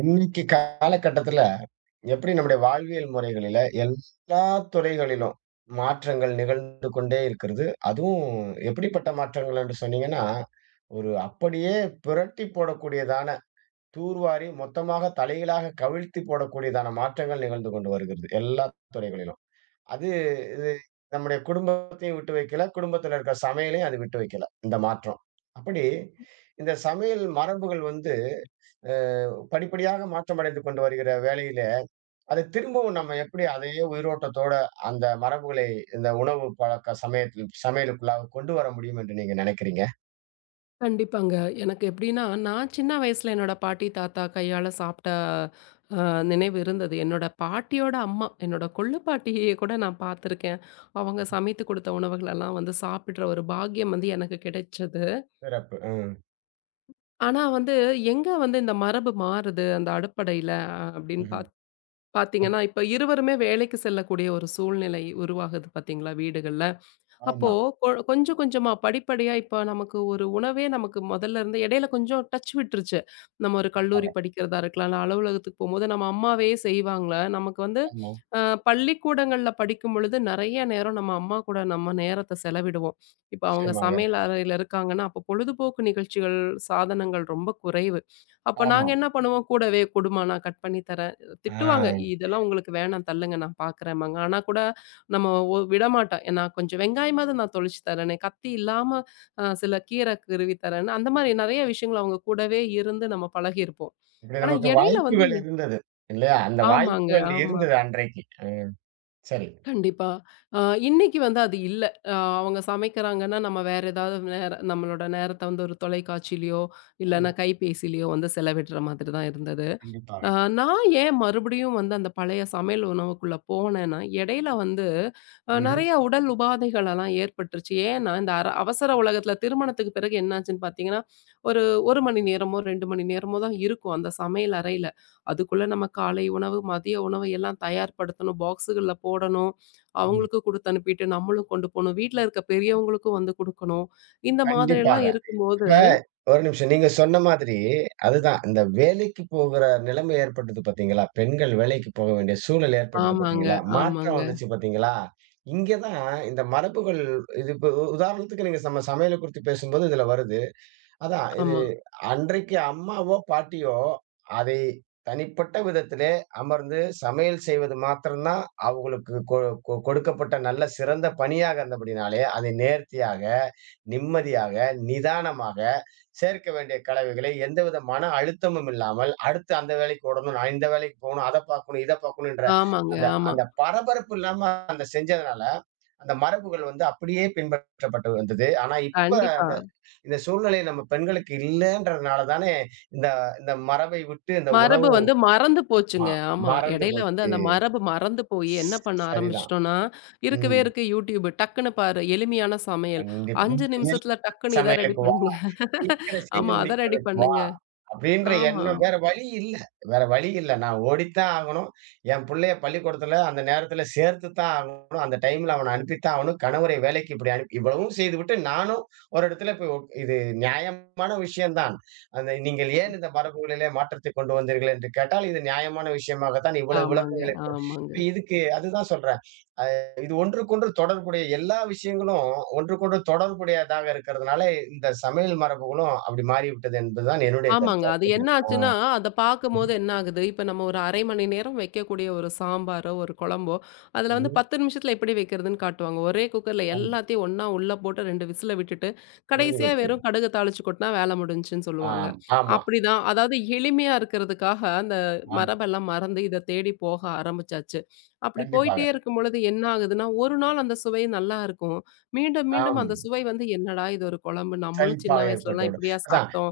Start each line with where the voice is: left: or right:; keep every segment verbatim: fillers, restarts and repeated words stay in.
right: இன்னைக்கு காலகட்டத்துல எப்படி நம்முடைய வாழ்வியல் முறைகளில எல்லா துறைகளிலும் மாற்றங்கள் நிகழ்ந்து கொண்டே இருக்கிறது. அதுவும் எப்படிப்பட்ட மாற்றங்கள் என்று சொன்னீங்கன்னா, ஒரு அப்படியே புரட்டி போடக்கூடியதான, தூர்வாரி மொத்தமாக தலைகீழாக கவிழ்த்தி போடக்கூடியதான மாற்றங்கள் நிகழ்ந்து கொண்டு வருகிறது. எல்லா துறைகளிலும். அது இது நம்முடைய குடும்பத்தையும் விட்டு வைக்கல. குடும்பத்தில இருக்கிற சமையலையும் அது விட்டு வைக்கல, இந்த மாற்றம். அப்படி இந்த சமையல் மரபுகள் வந்து அஹ் படிப்படியாக மாற்றமடைந்து கொண்டு வருகிற வேளையில அதை திரும்பவும் நம்ம எப்படி அதையே உயிரோட்டத்தோட அந்த மரபுகளை இந்த உணவு பழக்க சமயத்தில் சமையலுக்குள்ளாக கொண்டு வர முடியும் என்று நீங்க நினைக்கிறீங்க?
left: கண்டிப்பாங்க. எனக்கு எப்படின்னா, நான் சின்ன வயசுல என்னோட பாட்டி, தாத்தா கையால சாப்பிட்ட அ நினைவு இருந்தது. என்னோட பாட்டியோட அம்மா, என்னோட கொள்ளு பாட்டிய கூட நான் பார்த்துருக்கேன். அவங்க சமைத்து கொடுத்த உணவுகளெல்லாம் வந்து சாப்பிடுற ஒரு பாக்கியம் வந்து எனக்கு கிடைச்சது.
right: சிறப்பு. ம்.
left: ஆனா வந்து, எங்க வந்து இந்த மரபு மாறுது அந்த அடுப்படையில அஹ், அப்படின்னு
right: ம்ஹும்.
left: பாத்
right: ம்.
left: பார்த்தீங்கன்னா, இப்ப இருவருமே வேலைக்கு செல்லக்கூடிய ஒரு சூழ்நிலை உருவாகுது பார்த்தீங்களா வீடுகள்ல. அப்போ
right: ஆமா.
left: கொ கொஞ்சம் கொஞ்சமா படிப்படியா இப்ப நமக்கு ஒரு உணவே நமக்கு முதல்ல இருந்து இடையில கொஞ்சம் டச் விட்டுருச்சு. நம்ம ஒரு
right: ஆமா.
left: கல்லூரி படிக்கிறதா இருக்கலாம், இல்ல அலுவலகத்துக்கு போம்போது நம்ம அம்மாவே செய்வாங்க. நமக்கு வந்து
right: ஆமா.
left: அ பள்ளிக்கூடங்கள்ல படிக்கும்பொழுது நெறைய நேரம் நம்ம அம்மா கூட நம்ம நேரத்த செலவிடுவோம். இப்ப அவங்க
right: நிச்சயமாக.
left: சமையல் அறையில இருக்காங்கன்னா, அப்போ பொழுதுபோக்கு நிகழ்ச்சிகள், சாதனங்கள் ரொம்ப குறைவு. அப்ப
right: ஆமா.
left: நாங்க என்ன பண்ணுவோம், கூடவே குடும்மா நான் கட் பண்ணி தரேன். திட்டுவாங்க.
right: ஆஹ்.
left: இதெல்லாம் உங்களுக்கு வேணாம் தள்ளுங்க நான் பார்க்குறேம்பாங்க. ஆனா கூட நம்ம ஒ விடமாட்டோம். நான் கொஞ்சம் வெங்காயமாவது நான் தொளிச்சு தரேனே, கத்தி இல்லாம அ சில கீரை குருவி தரேன்னு, அந்த மாரி நெறைய விஷயங்கள் அவங்க கூடவே இருந்து நம்ம பழகியிருப்போம்.
right: இப்படி
left: ஆனா
right: நமக்கு
left: இடையில வந்து
right: வாய்ப்புகள்
left: இ-
right: இருந்தது இல்லையா? அந்த
left: ஆமாங்க,
right: வாய்ப்புகள்
left: ஆமா.
right: இருந்தது அன்றைக்கு. சரி.
left: கண்டிப்பா. அ இன்னைக்கு வந்து அது இல்ல. அ அவங்க சமைக்கிறாங்கன்னா, நம்ம வேற ஏதாவது நேர நம்மளோட நேரத்த வந்து ஒரு தொலைக்காட்சியிலயோ, இல்லன்னா
right: ம்.
left: கைபேசியிலயோ வந்து செலவிடுற மாதிரி தான் இருந்தது.
right: கண்டிப்பாக.
left: அ நான் ஏன் மறுபடியும் வந்து அந்த பழைய சமையல் உணவுக்குள்ள போனேன்னா, இடையில வந்து அ
right: ம்ஹும்.
left: நெறைய உடல் உபாதைகள் எல்லாம் ஏற்பட்டுருச்சு. ஏன்னா, இந்த அர அவசர உலகத்துல திருமணத்துக்கு பிறகு என்னாச்சுன்னு பார்த்தீங்கன்னா, ஒரு 1 மணி நேரமோ, இரண்டு மணி நேரமோ தான் இருக்கும் அந்த சமையல் அறையில. அதுக்குள்ள நம்ம காலை உணவு, மதிய உணவு எல்லாம் தயார்படுத்தணும். பாக்ஸுகள்ல போடணும்.
right: ஆமா.
left: அவங்களுக்கு குடுத்து அனுப்பிட்டு நம்மளும் கொண்டு போணும். வீட்ல இருக்க பெரியவங்களுக்கும் வந்து குடுக்கணும். இந்த
right: கண்டிப்பாக.
left: மாதிரியெல்லாம் இருக்கும்போது
right: இப்ப ஒரு நிமிஷம். நீங்க சொன்ன மாதிரி, அதுதான் இந்த வேலைக்கு போகிற நிலைமை ஏற்பட்டது பார்த்தீங்களா? பெண்கள் வேலைக்கு போக வேண்டிய சூழல் ஏற்பட்டது
left: ஆமாங்க,
right: பார்த்தீங்களா? மாற்றம்
left: ஆமாங்க,
right: வந்துச்சு பார்த்தீங்களா? இங்க தான் இந்த மரபுகள் இது இப்ப உதாரணத்துக்கு நீங்க நம்ம சமையல குறித்து பேசும்போது இதுல வருது. அதான் இது
left: ஆமா,
right: அன்றைக்கு அம்மாவோ, பாட்டியோ அதை தனிப்பட்ட விதத்திலே அமர்ந்து சமையல் செய்வது மாத்திரம் தான் அவங்களுக்கு கொ கொ கொடுக்கப்பட்ட நல்ல சிறந்த பணியாக இருந்தபடினாலே, அதை நேர்த்தியாக, நிம்மதியாக, நிதானமாக சேர்க்க வேண்டிய கலவைகளை எந்தவித மன அழுத்தமும் இல்லாமல், அடுத்து அந்த வேலைக்கு ஓடணும், நான் இந்த வேலைக்கு போகணும், அத பார்க்கணும், இத பார்க்கணுன்ற
left: ஆமாங்க,
right: அந்த
left: ஆமா.
right: அந்த பரபரப்பு இல்லாம அந்த செஞ்சதுனால, அந்த மரபுகள் வந்து அப்படியே பின்பற்றப்பட்டு வந்தது. ஆனா இப்ப
left: கண்டிப்பா.
right: இந்த சூழ்நிலை நம்ம பெண்களுக்கு இல்லன்றதுனால தானே, இந்த இந்த மரபை விட்டு இந்த
left: மரபு
right: உணவு
left: வந்து மறந்து
right: ம
left: போச்சுங்க. ஆமா.
right: மறந்து
left: இடையில வந்து
right: போச்சு.
left: அந்த மரபு மறந்து போயி என்ன பண்ண
right: சரிதான்.
left: ஆரம்பிச்சுட்டோம்னா, இருக்கவே
right: ம்.
left: இருக்கு YouTube. டக்குனு பாரு, எளிமையான சமையல்.
right: கண்டிப்பா.
left: ஐந்து நிமிஷத்துல டக்குனு இத ரெடி
right: சமையலுக்கு
left: பண்ணுங்க.
right: சீக்கிரம் செய்து
left: ஆமா, அத ரெடி
right: முடிக்கிறதுக்கு வா!
left: பண்ணுங்க.
right: அப்டின்ற
left: ஆமா,
right: எண்ணம்
left: ஆமா.
right: வேற வழி இல்ல. வேற வழி இல்ல. நான் ஓடித்தான் ஆகணும். என் புள்ளைய பள்ளிக்கூடத்துல அந்த நேரத்துல சேர்த்து தான் ஆகணும். அந்த டைம்ல அவன அனுப்பித்தான் ஆகணும். கணவரை வேலைக்கு இப்படி அனுப்பி இவ்வளவும் செய்துவிட்டு நானும் ஒரு இடத்துல போய் உக் இது நியாயமான விஷயம் தான். அந்த நீங்கள் ஏன் இந்த மரபுகளிலே மாற்றத்தை கொண்டு வந்தீர்கள் என்று கேட்டால், இது நியாயமான விஷயமாக தான் இவ்வளவு
left: ஆமாங்க,
right: விளக்கங்களை கொடு
left: ஆமாங்க.
right: இப்ப இதுக்கு அதுதான் சொல்றேன். இது ஒன்றுக்கொன்று தொடர்புடைய எல்லா விஷயங்களும் ஒன்றுக்கொன்று தொடர்புடையதாக இருக்கிறதுனால, இந்த சமையல் மரபுகளும் அப்படி மாறிவிட்டது என்பதுதான் என்னுடைய
left: ஆமாங்க.
right: கருத்து.
left: அது என்ன
right: அற்புதம். ஆ.
left: ஆச்சுன்னா, அத
right: ம்ஹ்ம்.
left: பார்க்கும்போது என்ன ஆகுது, இப்ப நம்ம ஒரு அரை மணி நேரம் வைக்கக்கூடிய ஒரு சாம்பாரோ, ஒரு குழம்போ, அதுல வந்து
right: ம்ஹ்ம்.
left: பத்து நிமிஷத்துல எப்படி வைக்கிறதுன்னு காட்டுவாங்க. ஒரே குக்கர்ல
right: ஆம்.
left: எல்லாத்தையும் ஒண்ணா உள்ள போட்டு இரண்டு விசில விட்டுட்டு,
right: முடிஞ்சு
left: கடைசியா
right: போச்சு.
left: வெறும் கடுகு தாளிச்சு கொட்டுனா வேல முடிஞ்சுச்சுன்னு சொல்லுவாங்க.
right: ஆம். ஆமா.
left: அப்படிதான் அதாவது எளிமையா இருக்கிறதுக்காக அந்த
right: ஆம்.
left: மரபெல்லாம் மறந்து இத தேடி போக ஆரம்பிச்சாச்சு. அப்படி
right: கண்டிப்பாக.
left: போயிட்டே இருக்கும் பொழுது என்ன ஆகுதுன்னா, ஒரு நாள் அந்த சுவை நல்லா இருக்கும். மீண்டும், மீண்டும்
right: ஆம்.
left: அந்த சுவை வந்து, "என்னடா இது ஒரு குழம்பு, நம்மளும் சின்ன
right: சலிப்பாக
left: வயசுலலாம்
right: ஏற்பட்டுவிடும்.
left: இப்படியா
right: அதான்.
left: சாப்பிட்டோம்?"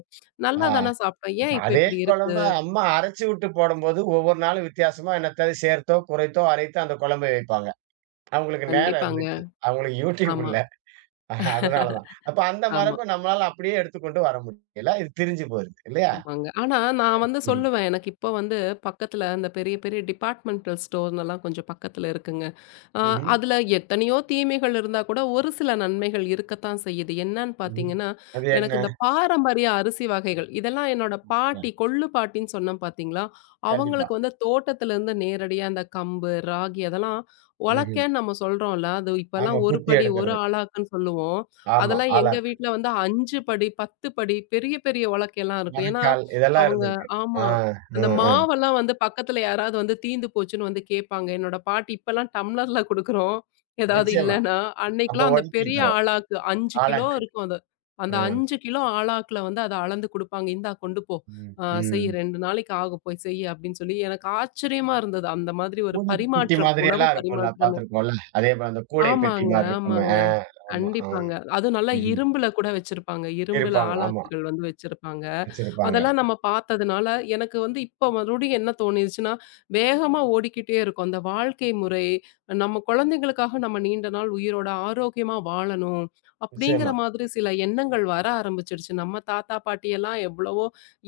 right: ஆ.
left: நல்லா தான சாப்பிட்டோம்.
right: இப்ப
left: ஏன் இப்ப
right: அதே
left: இப்படி
right: குழம்ப
left: இருக்கு?
right: அம்மா அரைச்சு விட்டு போடும்போது, ஒவ்வொரு நாளும் வித்தியாசமா என்னத்த சேர்த்தோ, குறைத்தோ, அரைத்தோ அந்த குழம்பை வைப்பாங்க. அவங்களுக்கு நேரம்
left: கண்டிப்பாங்க.
right: இருந்துச்சு. அவங்களுக்கு Youtube
left: ஆமா,
right: இல்ல. அஹ், அதனாலதான். அப்ப அந்த
left: ஆமா,
right: மரப நம்மளால அப்படியே எடுத்துக்கொண்டு வர முடியல. இது பிரிஞ்சு போயிருது இல்லையா?
left: ஆமாங்க. ஆனா நான் வந்து
right: ம்ஹ்ம்.
left: சொல்லுவேன். எனக்கு இப்போ வந்து பக்கத்துல இந்த பெரிய, பெரிய டிபார்ட்மெண்டல் ஸ்டோர்னெல்லாம் கொஞ்சம் பக்கத்துல இருக்குங்க. அ
right: ம்ஹ்ம்.
left: அதுல எத்தனையோ தீமைகள் இருந்தா கூட ஒரு சில நன்மைகள் இருக்கத்தான் செய்யுது. என்னன்னு
right: ம்.
left: பார்த்தீங்கன்னா,
right: அது என்ன?
left: எனக்கு இந்த பாரம்பரிய அரிசி வகைகள் இதெல்லாம் என்னோட
right: அ.
left: பாட்டி, கொள்ளு பாட்டின்னு சொன்னேன் பார்த்தீங்களா?
right: கண்டிப்பா.
left: அவங்களுக்கு வந்து தோட்டத்திலேருந்து நேரடியா அந்த கம்பு, ராகி அதெல்லாம்
right: ம்ஹ்ம்.
left: உலக்கைன்னு நம்ம சொல்றோம்ல. அது இப்பலாம்
right: ஆமா.
left: ஒரு
right: குத்தி
left: படி ஒரு
right: எடுக்கிறது.
left: ஆழாக்குன்னு சொல்லுவோம்.
right: ஆமா.
left: அதெல்லாம் எங்க
right: ஆலாக்கு.
left: வீட்ல வந்து ஐந்து படி, பத்து படி பெரிய பெரிய உலக்கைலாம் இருக்கும். ஏன்னா,
right: மரக்கால் இதெல்லாம்
left: அவங்க
right: இருந்திருக்கு. ஆ.
left: ஆமா.
right: அ.
left: அந்த
right: அ.
left: மாவெல்லாம் வந்து பக்கத்துல யாராவது வந்து தீந்து போச்சுன்னு வந்து கேட்பாங்க. என்னோட பாட்டி இப்பலாம் டம்ளர்ல குடுக்குறோம். ஏதாவது
right: நிச்சயமா.
left: இல்லன்னா,
right: அப்ப
left: அன்னைக்கெல்லாம் அந்த
right: ஒழுக்கி
left: பெரிய
right: தரும்.
left: ஆளாக்கு ஐந்து கிலோ
right: ஆலாக்கு.
left: இருக்கும் அது. அந்த
right: அ.
left: ஐந்து கிலோ ஆளாக்குல வந்து அத அளந்து குடுப்பாங்க. "இந்தா கொண்டு போ.
right: ம்.
left: அ செய்
right: ம்.
left: இரண்டு நாளைக்கு ஆகும் போய் செய்" அப்படின்னு சொல்லி எனக்கு ஆச்சரியமா இருந்தது. அந்த மாதிரி ஒரு
right: கூடை பெட்டி
left: பரிமாற்றம்,
right: மாதிரி
left: உணவு
right: எல்லாம் இருக்கும்ல
left: பரிமாற்றமே.
right: பார்த்திருக்கோம்ல. அதே போல அந்த கூடை பெட்டி
left: ஆமாங்க,
right: மாரி இருக்குமே.
left: ஆமாங்க.
right: ஆ. ஆமா. ஆம்.
left: கண்டிப்பாங்க. அதுவும் நல்லா
right: ம்ஹ்ம்.
left: இரும்புல கூட வச்சிருப்பாங்க. இரும்புல
right: இருப்பாங்க. ஆமா.
left: ஆளாக்குகள் வந்து வச்சிருப்பாங்க.
right: வச்சிருப்பாங்க.
left: அதெல்லாம் நம்ம பார்த்ததுனால, எனக்கு வந்து இப்ப மறுபடியும் என்ன தோணிருச்சுன்னா, வேகமா ஓடிக்கிட்டே இருக்கோம். அந்த வாழ்க்கை முறை, நம்ம குழந்தைங்களுக்காக நம்ம நீண்ட நாள் உயிரோட ஆரோக்கியமா வாழணும். அப்படிங்கிற
right: நிச்சயமா.
left: மாதிரி சில எண்ணங்கள் வர ஆரம்பிச்சிருச்சு. நம்ம தாத்தா, பாட்டியெல்லாம் எவ்வளவோ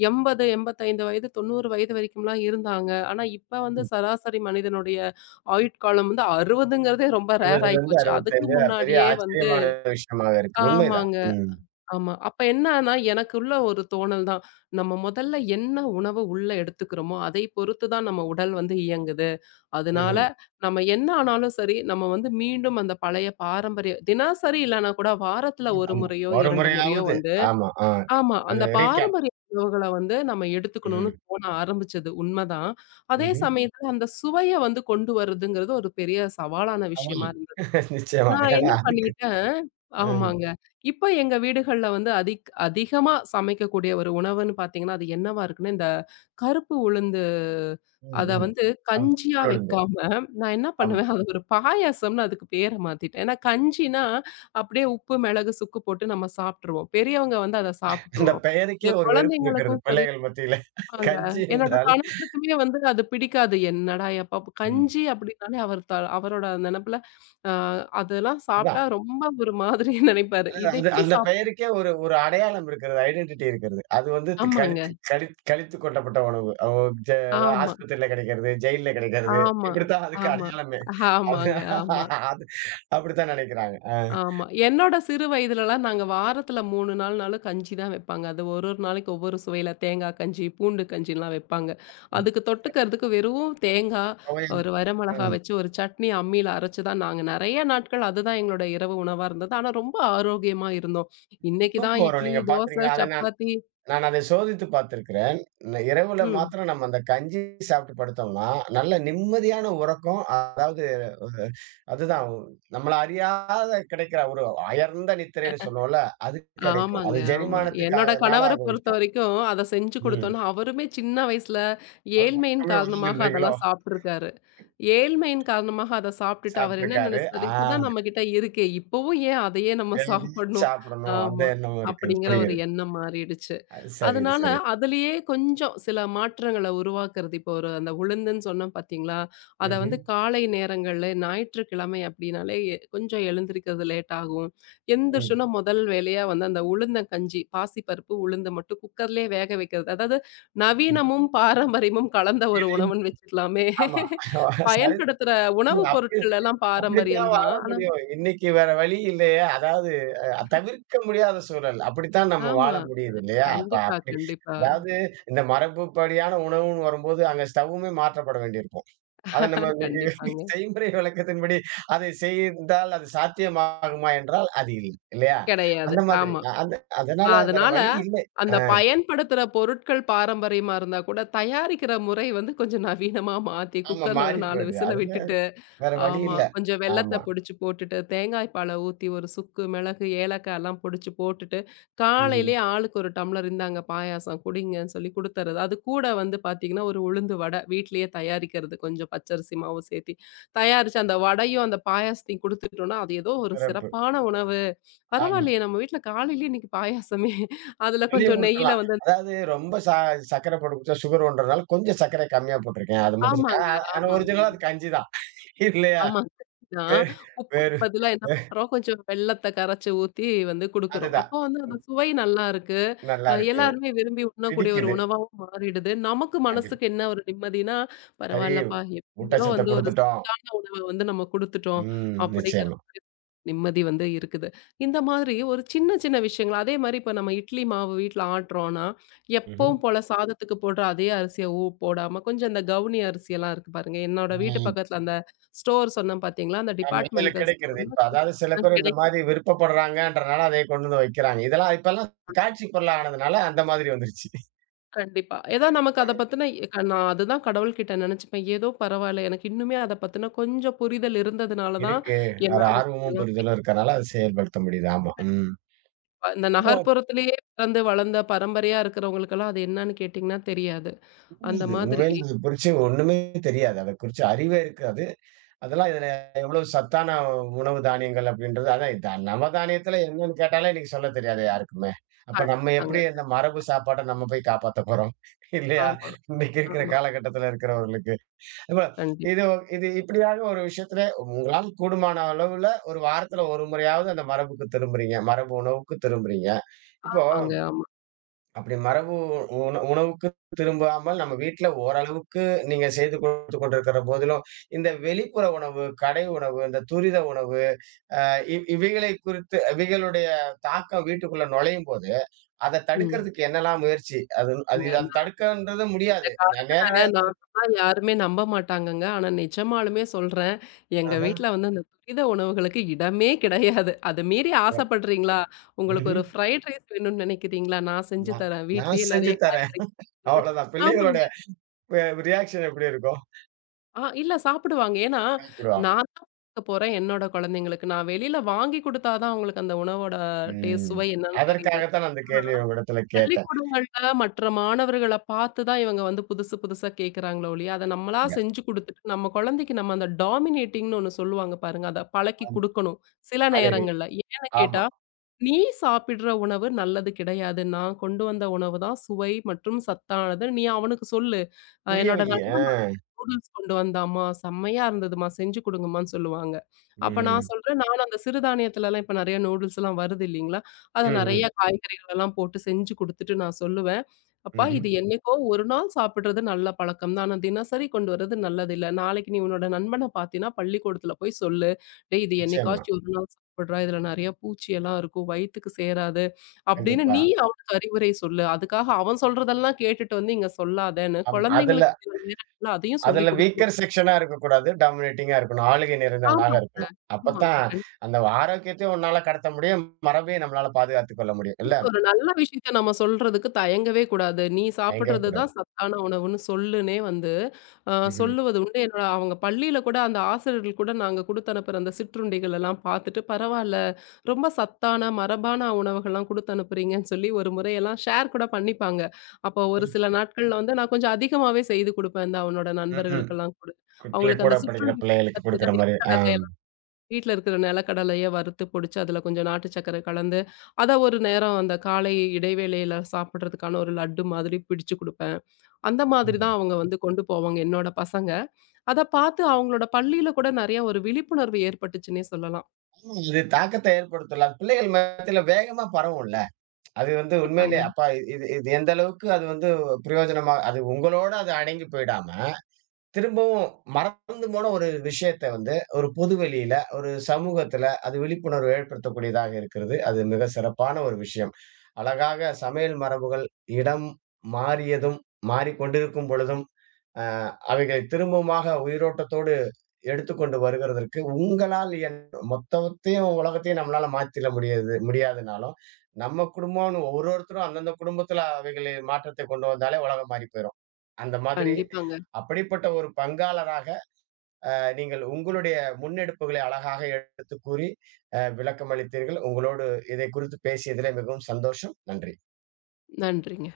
left: எண்பது, எண்பத்தி ஐந்து வயது, தொண்ணூறு வயது வரைக்கும்லாம் இருந்தாங்க. ஆனா, இப்ப வந்து சராசரி மனிதனுடைய ஆயுட்காலம் வந்து அறுபதுங்கிறதே ரொம்ப ரேர் ஆயி
right: இருபதிலிருந்து
left: போச்சு. அதுக்கு
right: அறுபத்தி ஐந்து அது பெரிய
left: முன்னாடியே வந்து
right: ஆச்சரியமான விஷயமாக இருக்கு. உண்மைதான்.
left: ஆமாங்க.
right: ம்.
left: ஆமா. அப்ப என்னன்னா, எனக்குள்ள ஒரு தோணல் தான். நம்ம முதல்ல என்ன உணவு உள்ள எடுத்துக்கிறோமோ, அதை பொறுத்து தான் நம்ம உடல் வந்து இயங்குது. அதனால
right: ம்ஹ்ம்.
left: நம்ம என்ன ஆனாலும் சரி, நம்ம வந்து மீண்டும் அந்த பழைய பாரம்பரிய தினசரி இல்லன்னா கூட வாரத்துல
right: ம்.
left: ஒரு
right: ஆமா.
left: முறையோ,
right: ஒரு
left: இரண்டு முறையோ
right: முறையாவது.
left: வந்து
right: ஆமா. ஆ.
left: ஆமா. அந்த
right: அது ரீகேப்.
left: பாரம்பரிய உணவுகள வந்து நம்ம எடுத்துக்கணும்னு
right: ம்.
left: தோண ஆரம்பிச்சது உண்மதான். அதே
right: ம்ஹ்ம்.
left: சமயத்துல அந்த சுவைய வந்து கொண்டு வரதுங்கிறது ஒரு பெரிய சவாலான
right: ஆமாங்க.
left: விஷயமா இருந்தது.
right: நிச்சயமா.
left: நான்
right: ஏன்னா
left: என்ன
right: அதுக்கு
left: பண்ணிட்டேன்
right: ம்.
left: ஆமாங்க. இப்ப எங்க வீடுகள்ல வந்து அதிக் அதிகமா சமைக்கக்கூடிய ஒரு உணவுன்னு பார்த்தீங்கன்னா, அது என்னவா இருக்குன்னா, இந்த கருப்பு உளுந்து
right: ம்.
left: அத
right: ம்.
left: வந்து
right: ஆமா.
left: கஞ்சியா
right: கூழோடும்பு.
left: வைக்காம, நான் என்ன
right: ஆமா.
left: பண்ணுவேன், அது ஒரு பாயாசம்னு அதுக்கு பேர மாத்திட்டேன். ஏன்னா கஞ்சின்னா, அப்படியே உப்பு, மிளகு, சுக்கு போட்டு நம்ம சாப்ட்டுருவோம். பெரியவங்க வந்து அத
right: இந்த
left: சாப்ட்டுருவோம்.
right: பெயருக்கே
left: இந்த
right: ஒரு வெறுப்பு இருக்கிறது
left: குழந்தைங்களுக்கும் சரி
right: பிள்ளைகள் மத்தியில.
left: ஆமாங்க.
right: கஞ்சி
left: என்னோட
right: என்றால்
left: கணவருக்குமே வந்து அது பிடிக்காது. என்னடா எப்ப ப்
right: ம்.
left: கஞ்சி அப்டின்னாலே அவர் த அவரோட நெனப்புல அ அதெல்லாம் சாப்ட்டா ரொம்ப ஒரு மாதிரி நெனைப்பாரு.
right: இல்ல
left: இத
right: அது
left: இப்டி
right: அந்த
left: சாப்
right: பெயருக்கே ஒரு ஒரு அடையாளம் இருக்கிறது. ஐடென்டிட்டி இருக்கிறது. அது வந்து து கழித்து
left: ஆமாங்க.
right: கழித் கழித்து கொட்டப்பட்ட உணவு. ஓ. ஜ. அதான்
left: ஆமா,
right: ஆஸ்பத்திரியில கிடைக்கிறது, ஜெயில்ல கிடைக்கிறது.
left: ஆமா,
right: இப்படித்தான் அதுக்கு
left: ஆமா,
right: அடையாளமே. அது
left: ஆமாங்க, ஆமா.
right: அது அப்படித்தான் நினைக்கிறாங்க. அ.
left: ஆமா. என்னோட சிறு வயதுலலாம் நாங்க வாரத்துல மூன்று நாள்னாலும் கஞ்சி தான் வைப்பாங்க. அது ஒரு ஒரு நாளைக்கு ஒவ்வொரு சுவையில தேங்கா கஞ்சி, பூண்டு கஞ்சிலாம் வைப்பாங்க. அதுக்கு தொட்டுக்கிறதுக்கு வெறும் தேங்கா,
right: ம்.
left: ஒரு வரமிளகா
right: ம்.
left: வச்சு ஒரு சட்னி அம்மியில அரைச்சு தான் நாங்க நெறைய நாட்கள் அதுதான் எங்களோட இரவு உணவா இருந்தது. ஆனா ரொம்ப ஆரோக்கியமா இருந்தோம். இன்னைக்கு தான்
right: தூக்கம் வரும்.
left: இட்லி,
right: நீங்க
left: தோசை,
right: பார்த்திருங்களா? அத
left: சப்பாத்தி
right: நான் அதை சோதித்து பார்த்திருக்கிறேன். ந இரவுல
left: ம்.
right: மாத்திரம் நம்ம அந்த கஞ்சி சாப்பிட்டு படுத்தோம்னா, நல்ல நிம்மதியான உறக்கம். அதாவது ஒரு அதுதான் ஒ- நம்மள அறியாத கிடைக்கிற ஒரு அயர்ந்த நித்திரைன்னு சொல்லுவோம்ல, அது கிடைக்கும்.
left: ஆமாங்க,
right: அது
left: ஆமா. என்னோட
right: ஜெரிமானத்துக்காகனால
left: கணவர
right: ஆக
left: பொறுத்த
right: விஷயம்.
left: வரைக்கும் அத செஞ்சு
right: ம்.
left: குடுத்தோம்னா, அவருமே சின்ன வயசுல
right: அவரு
left: ஏழ்மையின்
right: பக்கமே
left: காரணமாக
right: வரலன்றீங்களோ?
left: அதெல்லாம் சாப்ட்டுருக்காரு. ஏழ்மையின் காரணமாக அத சாப்பிட்டுட்டு அவர் என்ன
right: சாப்பிட்டுருக்காரு.
left: நினைச்சாரு,
right: ஆ.
left: இப்பதான் நம்ம கிட்ட இருக்கே, இப்பவும் ஏன் அதையே நம்ம சாப்பிடணும்?
right: சாப்பிடணும். அந்த
left: ஆமா.
right: எண்ணமும் இருக்குது.
left: அப்படிங்கிற ஒரு
right: புரிகிறது.
left: எண்ணம் மாறிடுச்சு.
right: அது சரி, இது
left: அதனால
right: சரி.
left: அதுலயே கொஞ்சம் சில மாற்றங்கள உருவாக்குறது. இப்போ ஒரு அந்த உளுந்துன்னு சொன்னேன் பார்த்தீங்களா? அத
right: ம்ஹ்ம்.
left: வந்து காலை நேரங்கள்ல ஞாயிற்றுக்கிழமை அப்படின்னாலே எ- கொஞ்சம் எழுந்திரிக்கிறது லேட் ஆகும்.
right: ம்.
left: எந்திரிச்சோன்னா முதல் வேலையா வந்து அந்த உளுந்தங்கஞ்சி, பாசிப்பருப்பு, உளுந்து மட்டும் குக்கர்லயே வேக வைக்கிறது. அதாவது நவீனமும், பாரம்பரியமும் கலந்த ஒரு
right: இது
left: உணவுன்னு வச்சுக்கலாமே.
right: ஆமா. சரி.
left: பயன்படுத்துற உணவு
right: அப்பயே
left: பொருட்கள் எல்லாம் பாரம்பரியம்
right: அப்படித்தான் வாழ
left: தான். ஆனா
right: முடியும். இன்னைக்கு வேற வழி இல்லையே. அதாவது அ தவிர்க்க முடியாத சூழல். அப்படித்தான் நம்ம வாழ
left: ஆமா.
right: முடியுது இல்லையா? அப்ப
left: கண்டிப்பா,
right: அப்படி
left: கண்டிப்பா.
right: அதாவது இந்த மரபுப்படியான உணவுன்னு வரும்போது அங்க ஸ்டவ்வுமே மாற்றப்பட வேண்டியிருக்கும். அத நம்ம இன்னைக்கு
left: கண்டிப்பாங்க.
right: செய்முறை விளக்கத்தின்படி அதை செய்தால் அது சாத்தியமாகுமா என்றால் அது இல்லை. இல்லையா?
left: கிடையாது.
right: அந்த மாதிரி.
left: ஆமா.
right: அ அந்த அதனால வேற
left: அதனால,
right: வழி இல்லை.
left: அந்த
right: அ
left: பயன்படுத்துற பொருட்கள் பாரம்பரியமா இருந்தா கூட, தயாரிக்கிற முறை வந்து கொஞ்சம் நவீனமா மாத்தி,
right: ஆமா
left: குக்கர்ல ஒரு
right: மாறி
left: நான்கு
right: போயிடுது.
left: விசில
right: அதுல
left: விட்டுட்டு,
right: வேற வழி
left: ஆமா.
right: இல்ல.
left: கொஞ்சம் வெல்லத்த
right: ஆமா.
left: பொடிச்சு போட்டுட்டு, தேங்காய் பால ஊத்தி, ஒரு சுக்கு, மிளகு, ஏலக்காய்லாம் பொடிச்சு போட்டுட்டு,
right: ம்ஹ்ம்.
left: காலையிலயே ஆளுக்கு ஒரு டம்ளர் இந்தாங்க பாயாசம் குடிங்கன்னு சொல்லி குடுத்துறது. அது கூட வந்து பாத்தீங்கன்னா, ஒரு உளுந்து வடை வீட்லயே தயாரிக்கிறது. கொஞ்சம் பச்சரிசி மாவு சேத்தி, தயாரிச்சு அந்த வடையும், அந்த பாயாசத்தையும் குடுத்துட்டோம்னா, அது ஏதோ ஒரு
right: சிறப்பு.
left: சிறப்பான உணவு.
right: ஆமா.
left: பரவாயில்லையே! நம்ம வீட்ல காலையிலேயே இன்னைக்கு பாயாசமே. அதுல
right: வெளிய
left: கொஞ்சம் நெய்யில
right: குடுத்துடலாம்.
left: வந்து
right: அதாவது ரொம்ப ச சர்க்கரை போட்டு குடிச்சா சுகர் வருன்றதுனால கொஞ்சம் சர்க்கரை கம்மியா போட்டுருக்கேன். அது மட்டும் சொ- ஆ
left: ஆமாங்க,
right: ஆ, ஆனா
left: ஆமாங்க,
right: ஒரிஜினலா அது கஞ்சி தான். இல்லையா?
left: ஆமாங்க. நான்
right: வேறு
left: உப்புக்கு
right: வேறு
left: பதிலா என்ன
right: வே
left: பண்றோம், கொஞ்சம் வெல்லத்த கரைச்சு ஊத்தி வந்து குடுக்குறோம்.
right: அதுதான்.
left: அப்போ வந்து அந்த சுவை நல்லா இருக்கு. அ
right: நல்லா இருக்கு.
left: எல்லாருமே விரும்பி உண்ணக்கூடிய ஒரு
right: பிடிக்குது.
left: உணவாவும் மாறிடுது. நமக்கு
right: கண்டிப்பா.
left: மனசுக்கு என்ன ஒரு நிம்மதினா,
right: சரி.
left: பரவாயில்லப்பா எப்படியோ
right: ஊட்டச்சத்த
left: வந்து ஒரு
right: குடுத்துட்டோம்.
left: உணவ வந்து நம்ம குடுத்துட்டோம்
right: ம்.
left: அப்படிங்கிற
right: நிச்சயமா.
left: மாதிரி நிம்மதி வந்து இருக்குது. இந்த மாதிரி ஒரு சின்ன, சின்ன விஷயங்கள் அதே மாரி இப்ப நம்ம இட்லி மாவு வீட்ல ஆட்டுறோம்னா,
right: ம்ஹ்ம்.
left: எப்பவும் போல சாதத்துக்கு போடுற அதே அரிசிய ஊ போடாம கொஞ்சம் இந்த கவுனி அரிசியெல்லாம் இருக்கு பாருங்க. என்னோட வீட்டு
right: ம்.
left: பக்கத்துல அந்த ஸ்டோர் சொன்னேன் பார்த்தீங்களா? அந்த
right: ஆமா. இதுல
left: டிபார்ட்மெண்டல்
right: கிடைக்கிறது.
left: ஸ்டோர்ல
right: இப்ப
left: கொஞ்சம்
right: அதாவது சில பேர் இந்த
left: கிடைக்கும்.
right: மாரி விருப்பப்படுறாங்கன்றனால அதையே கொண்டு வந்து வைக்கிறாங்க. இதெல்லாம் இப்பல்லாம் காட்சி பொருளா ஆனதுனால அந்த மாதிரி வந்துருச்சு.
left: கண்டிப்பா. ஏதோ நமக்கு அத பத்தின க- நான் அதுதான் கடவுள்கிட்ட நெனச்சுப்பேன். ஏதோ பரவால்ல எனக்கு இன்னுமே அத பத்தின கொஞ்சம் புரிதல் இருந்ததுனால தான்
right: இருக்கு. ஒரு
left: என்னால
right: ஆர்வமும் புரிதலும் இருக்கனால அத செயல்படுத்த முடியுது. ஆமா. ம்.
left: ப- இந்த
right: இப்போ
left: நகர்ப்புறத்திலேயே பிறந்து வளர்ந்த பரம்பரையா இருக்கிறவங்களுக்கெல்லாம் அது என்னன்னு கேட்டீங்கன்னா தெரியாது. அந்த
right: புரியுது.
left: மாதிரி
right: உண்மையிலே இது குறிச்சு ஒண்ணுமே தெரியாது. அத குறிச்சு அறிவே இருக்காது. அதெல்லாம் இதுல எவ்வளவு சத்தான உணவு தானியங்கள் அப்படின்றது அதான் இது நவதானியத்துல என்னன்னு கேட்டாலே இன்னைக்கு சொல்லத் தெரியாது யாருக்குமே. அப்ப நம்ம
left: கண்டிப்பாங்க.
right: எப்படி அந்த மரபு சாப்பாட்ட நம்ம போய் காப்பாத்தப் போறோம்? இல்லையா?
left: ஆமா,
right: இன்னைக்கு இருக்கிற
left: ஆமா.
right: காலகட்டத்துல இருக்கிறவர்களுக்கு. இப்ப இது
left: கண்டிப்பா.
right: இது இப்படியாக ஒரு விஷயத்துல உங்களால கூடுமான அளவுல ஒரு வாரத்துல ஒரு முறையாவது அந்த மரபுக்கு திரும்புறீங்க. மரபு உணவுக்கு திரும்புறீங்க. இப்போ
left: ஆமாங்க, ஆமா.
right: அப்படி மரபு உண உணவுக்கு திரும்பாமல் நம்ம வீட்ல ஓரளவுக்கு நீங்க செய்து குடுத்து கொண்டிருக்கிற போதிலும், இந்த வெளிப்புற உணவு, கடை உணவு, இந்த துரித உணவு அ இ இவைகளை குறித்து இவைகளுடைய தாக்கம் வீட்டுக்குள்ள நுழையும்போது, அத
left: ம்.
right: தடுக்கிறதுக்கு என்னலாம் முயற்சி? அது
left: ஏங்க
right: அது அத
left: நான்
right: தடுக்கன்றது
left: இந்த
right: முடியாது. நே
left: கால
right: நேரடியா
left: நான்
right: தடுக்
left: சொன்னா யாருமே நம்ப மாட்டாங்கங்க. ஆனா நிஜமாலுமே சொல்றேன். எங்க
right: ஆஹா.
left: வீட்ல வந்து அந்த துரித உணவுகளுக்கு இடமே கிடையாது. அத மீறி
right: ம்.
left: ஆசைப்படுறீங்களா? உங்களுக்கு
right: ம்ஹ்ம்.
left: ஒரு ஃப்ரைட் ரைஸ் வேணும்னு நினைக்கிறீங்களா? நான் செஞ்சு
right: நான்
left: தரேன்.
right: நான்
left: வீட்லயே
right: செஞ்சு
left: நெறைய
right: தரேன்.
left: காய்கறி
right: அவ்வளோதான். பிள்ளைங்களோட
left: ஆமாங்க.
right: வே ரியாக்ஷன் எப்படி இருக்கும்?
left: ஆ இல்ல சாப்பிடுவாங்க. ஏன்னா,
right: பயப்படுவாங்க.
left: நான் தான் குடுக்க போறேன் என்னோட குழந்தைங்களுக்கு. நான் வெளியில வாங்கி குடுத்தா தான் அவங்களுக்கு அந்த உணவோட டேஸ்ட்,
right: ம்.
left: சுவை என்னன்னு தெரியுது.
right: அதற்காக தான் அந்த
left: ஆனா,
right: கேள்விய உங்களிடத்துல கேட்டேன்.
left: பள்ளிக்கூடங்கள்ல மற்ற மாணவர்கள பார்த்து தான் இவங்க வந்து புதுசு புதுசா கேட்கறாங்களோ ஒழிய, அத நம்மளா
right: இங்க,
left: செஞ்சு குடுத்துட்டு நம்ம குழந்தைக்கு நம்ம அந்த டாமினேட்டிங்ன்னு ஒண்ணு சொல்லுவாங்க பாருங்க. அத பழக்கி
right: ஆம்,
left: குடுக்கணும். சில
right: அழுகை.
left: நேரங்கள்ல. ஏன்னு
right: ஆமா.
left: கேட்டா, "நீ சாப்பிடுற உணவு நல்லது கிடையாது. நான் கொண்டு வந்த உணவு தான் சுவை மற்றும் சத்தானது. நீ அவனுக்கு சொல்லு. அ
right: புரிய
left: என்னோட
right: வையி. ஆ.
left: நண்பன் நூடுல்ஸ் கொண்டு வந்தாம்மா, செம்மையா இருந்ததும்மா, செஞ்சு குடுங்கம்மான்னு சொல்லுவாங்க. அப்ப நான்
right: ம்.
left: சொல்றேன், நானும் அந்த சிறுதானியத்துலலாம் இப்ப நெறைய நூடுல்ஸ்லாம் வருது இல்லீங்களா? அத
right: ம்.
left: நெறைய
right: ம்.
left: காய்கறிகளெல்லாம் போட்டு செஞ்சு குடுத்துட்டு நான் சொல்லுவேன். "அப்பா,
right: ம்ஹ்ம்.
left: இது என்னைக்கோ ஒரு நாள் சாப்பிடுறது நல்ல பழக்கம் தான். ஆனா தினசரி கொண்டு வர்றது நல்லதில்ல. நாளைக்கு நீ உன்னோட நண்பன பார்த்தீன்னா, பள்ளிக்கூடத்துல போய் சொல்லு. டேய் இது
right: நிச்சயமா.
left: என்னைக்காச்சும் ஒரு நாள் சாப்பிடுறா, இதுல நெறைய பூச்சியெல்லாம் இருக்கும். வயித்துக்கு சேராது." அப்படின்னு
right: கண்டிப்பா.
left: நீ அவனுக்கு அறிவுரை சொல்லு. அதுக்காக அவன் சொல்றதெல்லாம் கேட்டுட்டு வந்து இங்க சொல்லாதேன்னு,
right: அம் அதுல
left: குழந்தைங்களுக்கு இல்ல அதையும்
right: அதுல
left: சொல்லிக் குடுக்கணும்.
right: வீக்கர் செக்ஷனா இருக்கக்கூடாது. டாமினேட்டிங்கா இருக்கணும். ஆளுகை
left: ஆமா,
right: நிறைந்தவனாக இருக்கணும்.
left: ஆமா.
right: அப்பத்தான் அந்த ஆரோக்கியத்தையும் உன்னால கடத்த முடியும். மரபையும் நம்மளால பாதுகாத்துக் கொள்ள முடியும். இல்ல?
left: கண்டிப்பா ஒரு நல்ல விஷயத்த நம்ம சொல்றதுக்கு தயங்கவே கூடாது. நீ
right: தயங்கவே
left: சாப்பிடுறது
right: கூடாது.
left: தான் சத்தான உணவுன்னு சொல்லுன்னே வந்து அ
right: ம்ஹ்ம்.
left: சொல்லுவது உண்டு. என்னோட அவங்க பள்ளியில கூட அந்த ஆசிரியர்கள் கூட நாங்க குடுத்து அனுப்புற அந்த சிற்றுண்டிகள் எல்லாம் பார்த்துட்டு, பரவால்ல ரொம்ப சத்தான, மரபான உணவுகள்லாம் குடுத்து அனுப்புறீங்கன்னு சொல்லி ஒரு முறையெல்லாம் ஷேர் கூட பண்ணிப்பாங்க. அப்போ ஒரு சில நாட்கள்ல வந்து நான் கொஞ்சம் அதிகமாவே செய்து குடுப்பேன். இந்த அவனோட
right: ம். ம்.
left: நண்பர்களுக்கெல்லாம் கூட.
right: பிள்ளை
left: அவங்களுக்கு
right: கூட
left: அந்த
right: படிக்கிற
left: சிற்றுண்டி
right: பிள்ளைகளுக்கு குடுக்கிற மாரி. ஆ.
left: பார்த்தீங்கன்னா வீட்ல இருக்கிற நிலக்கடலைய வறுத்து பொடிச்சு, அதுல கொஞ்சம் நாட்டு சர்க்கரை கலந்து, அத ஒரு நேரம் அந்த காலை இடைவேளையில சாப்பிடுறதுக்கான ஒரு லட்டு மாதிரி பிடிச்சு குடுப்பேன். அந்த மாதிரி
right: ம்ஹ்ம்.
left: தான் அவங்க வந்து கொண்டு போவாங்க என்னோட பசங்க. அத பார்த்து அவங்களோட பள்ளியில கூட நெறைய ஒரு விழிப்புணர்வு ஏற்பட்டுச்சுன்னே சொல்லலாம்.
right: ம். இது தாக்கத்த ஏற்படுத்தல. பிள்ளைகள் மத்தியில வேகமா பரவும்ல. அது வந்து உண்மையிலே
left: கண்டிப்பாங்க.
right: அப்பா இது இது எந்த அளவுக்கு அது வந்து பிரயோஜனமா அது உங்களோட அது அடங்கி போயிடாம திரும்பவும் மறந்து போன ஒரு விஷயத்த வந்து, ஒரு பொது வெளியில, ஒரு சமூகத்துல அது விழிப்புணர்வு ஏற்படுத்தக்கூடியதாக இருக்கிறது. அது மிக சிறப்பான ஒரு விஷயம். அழகாக சமையல் மரபுகள் இடம் மாறியதும், மாறிக்கொண்டிருக்கும் பொழுதும், அ அவைகளை திரும்பவுமாக உயிரோட்டத்தோடு எடுத்துக்கொண்டு வருகிறதற்கு, உங்களால் என் மொத்தத்தையும் உலகத்தையும் நம்மளால மாத்திட முடியாது முடியாதுனாலும், நம்ம குடும்பம்னு ஒரு ஒருத்தரும் அந்தந்த குடும்பத்துல அவைகளை மாற்றத்தை கொண்டு வந்தாலே உலகம் மாறிப் போயிரும். அந்த மாதிரி
left: கண்டிப்பாங்க.
right: அப்படிப்பட்ட ஒரு பங்காளராக அ நீங்கள் உங்களுடைய முன்னெடுப்புகளை அழகாக எடுத்துக் கூறி, அ விளக்கம் அளித்தீர்கள். உங்களோடு இதை குறித்து பேசியதிலே மிகவும் சந்தோஷம். நன்றி.
left: நன்றிங்க.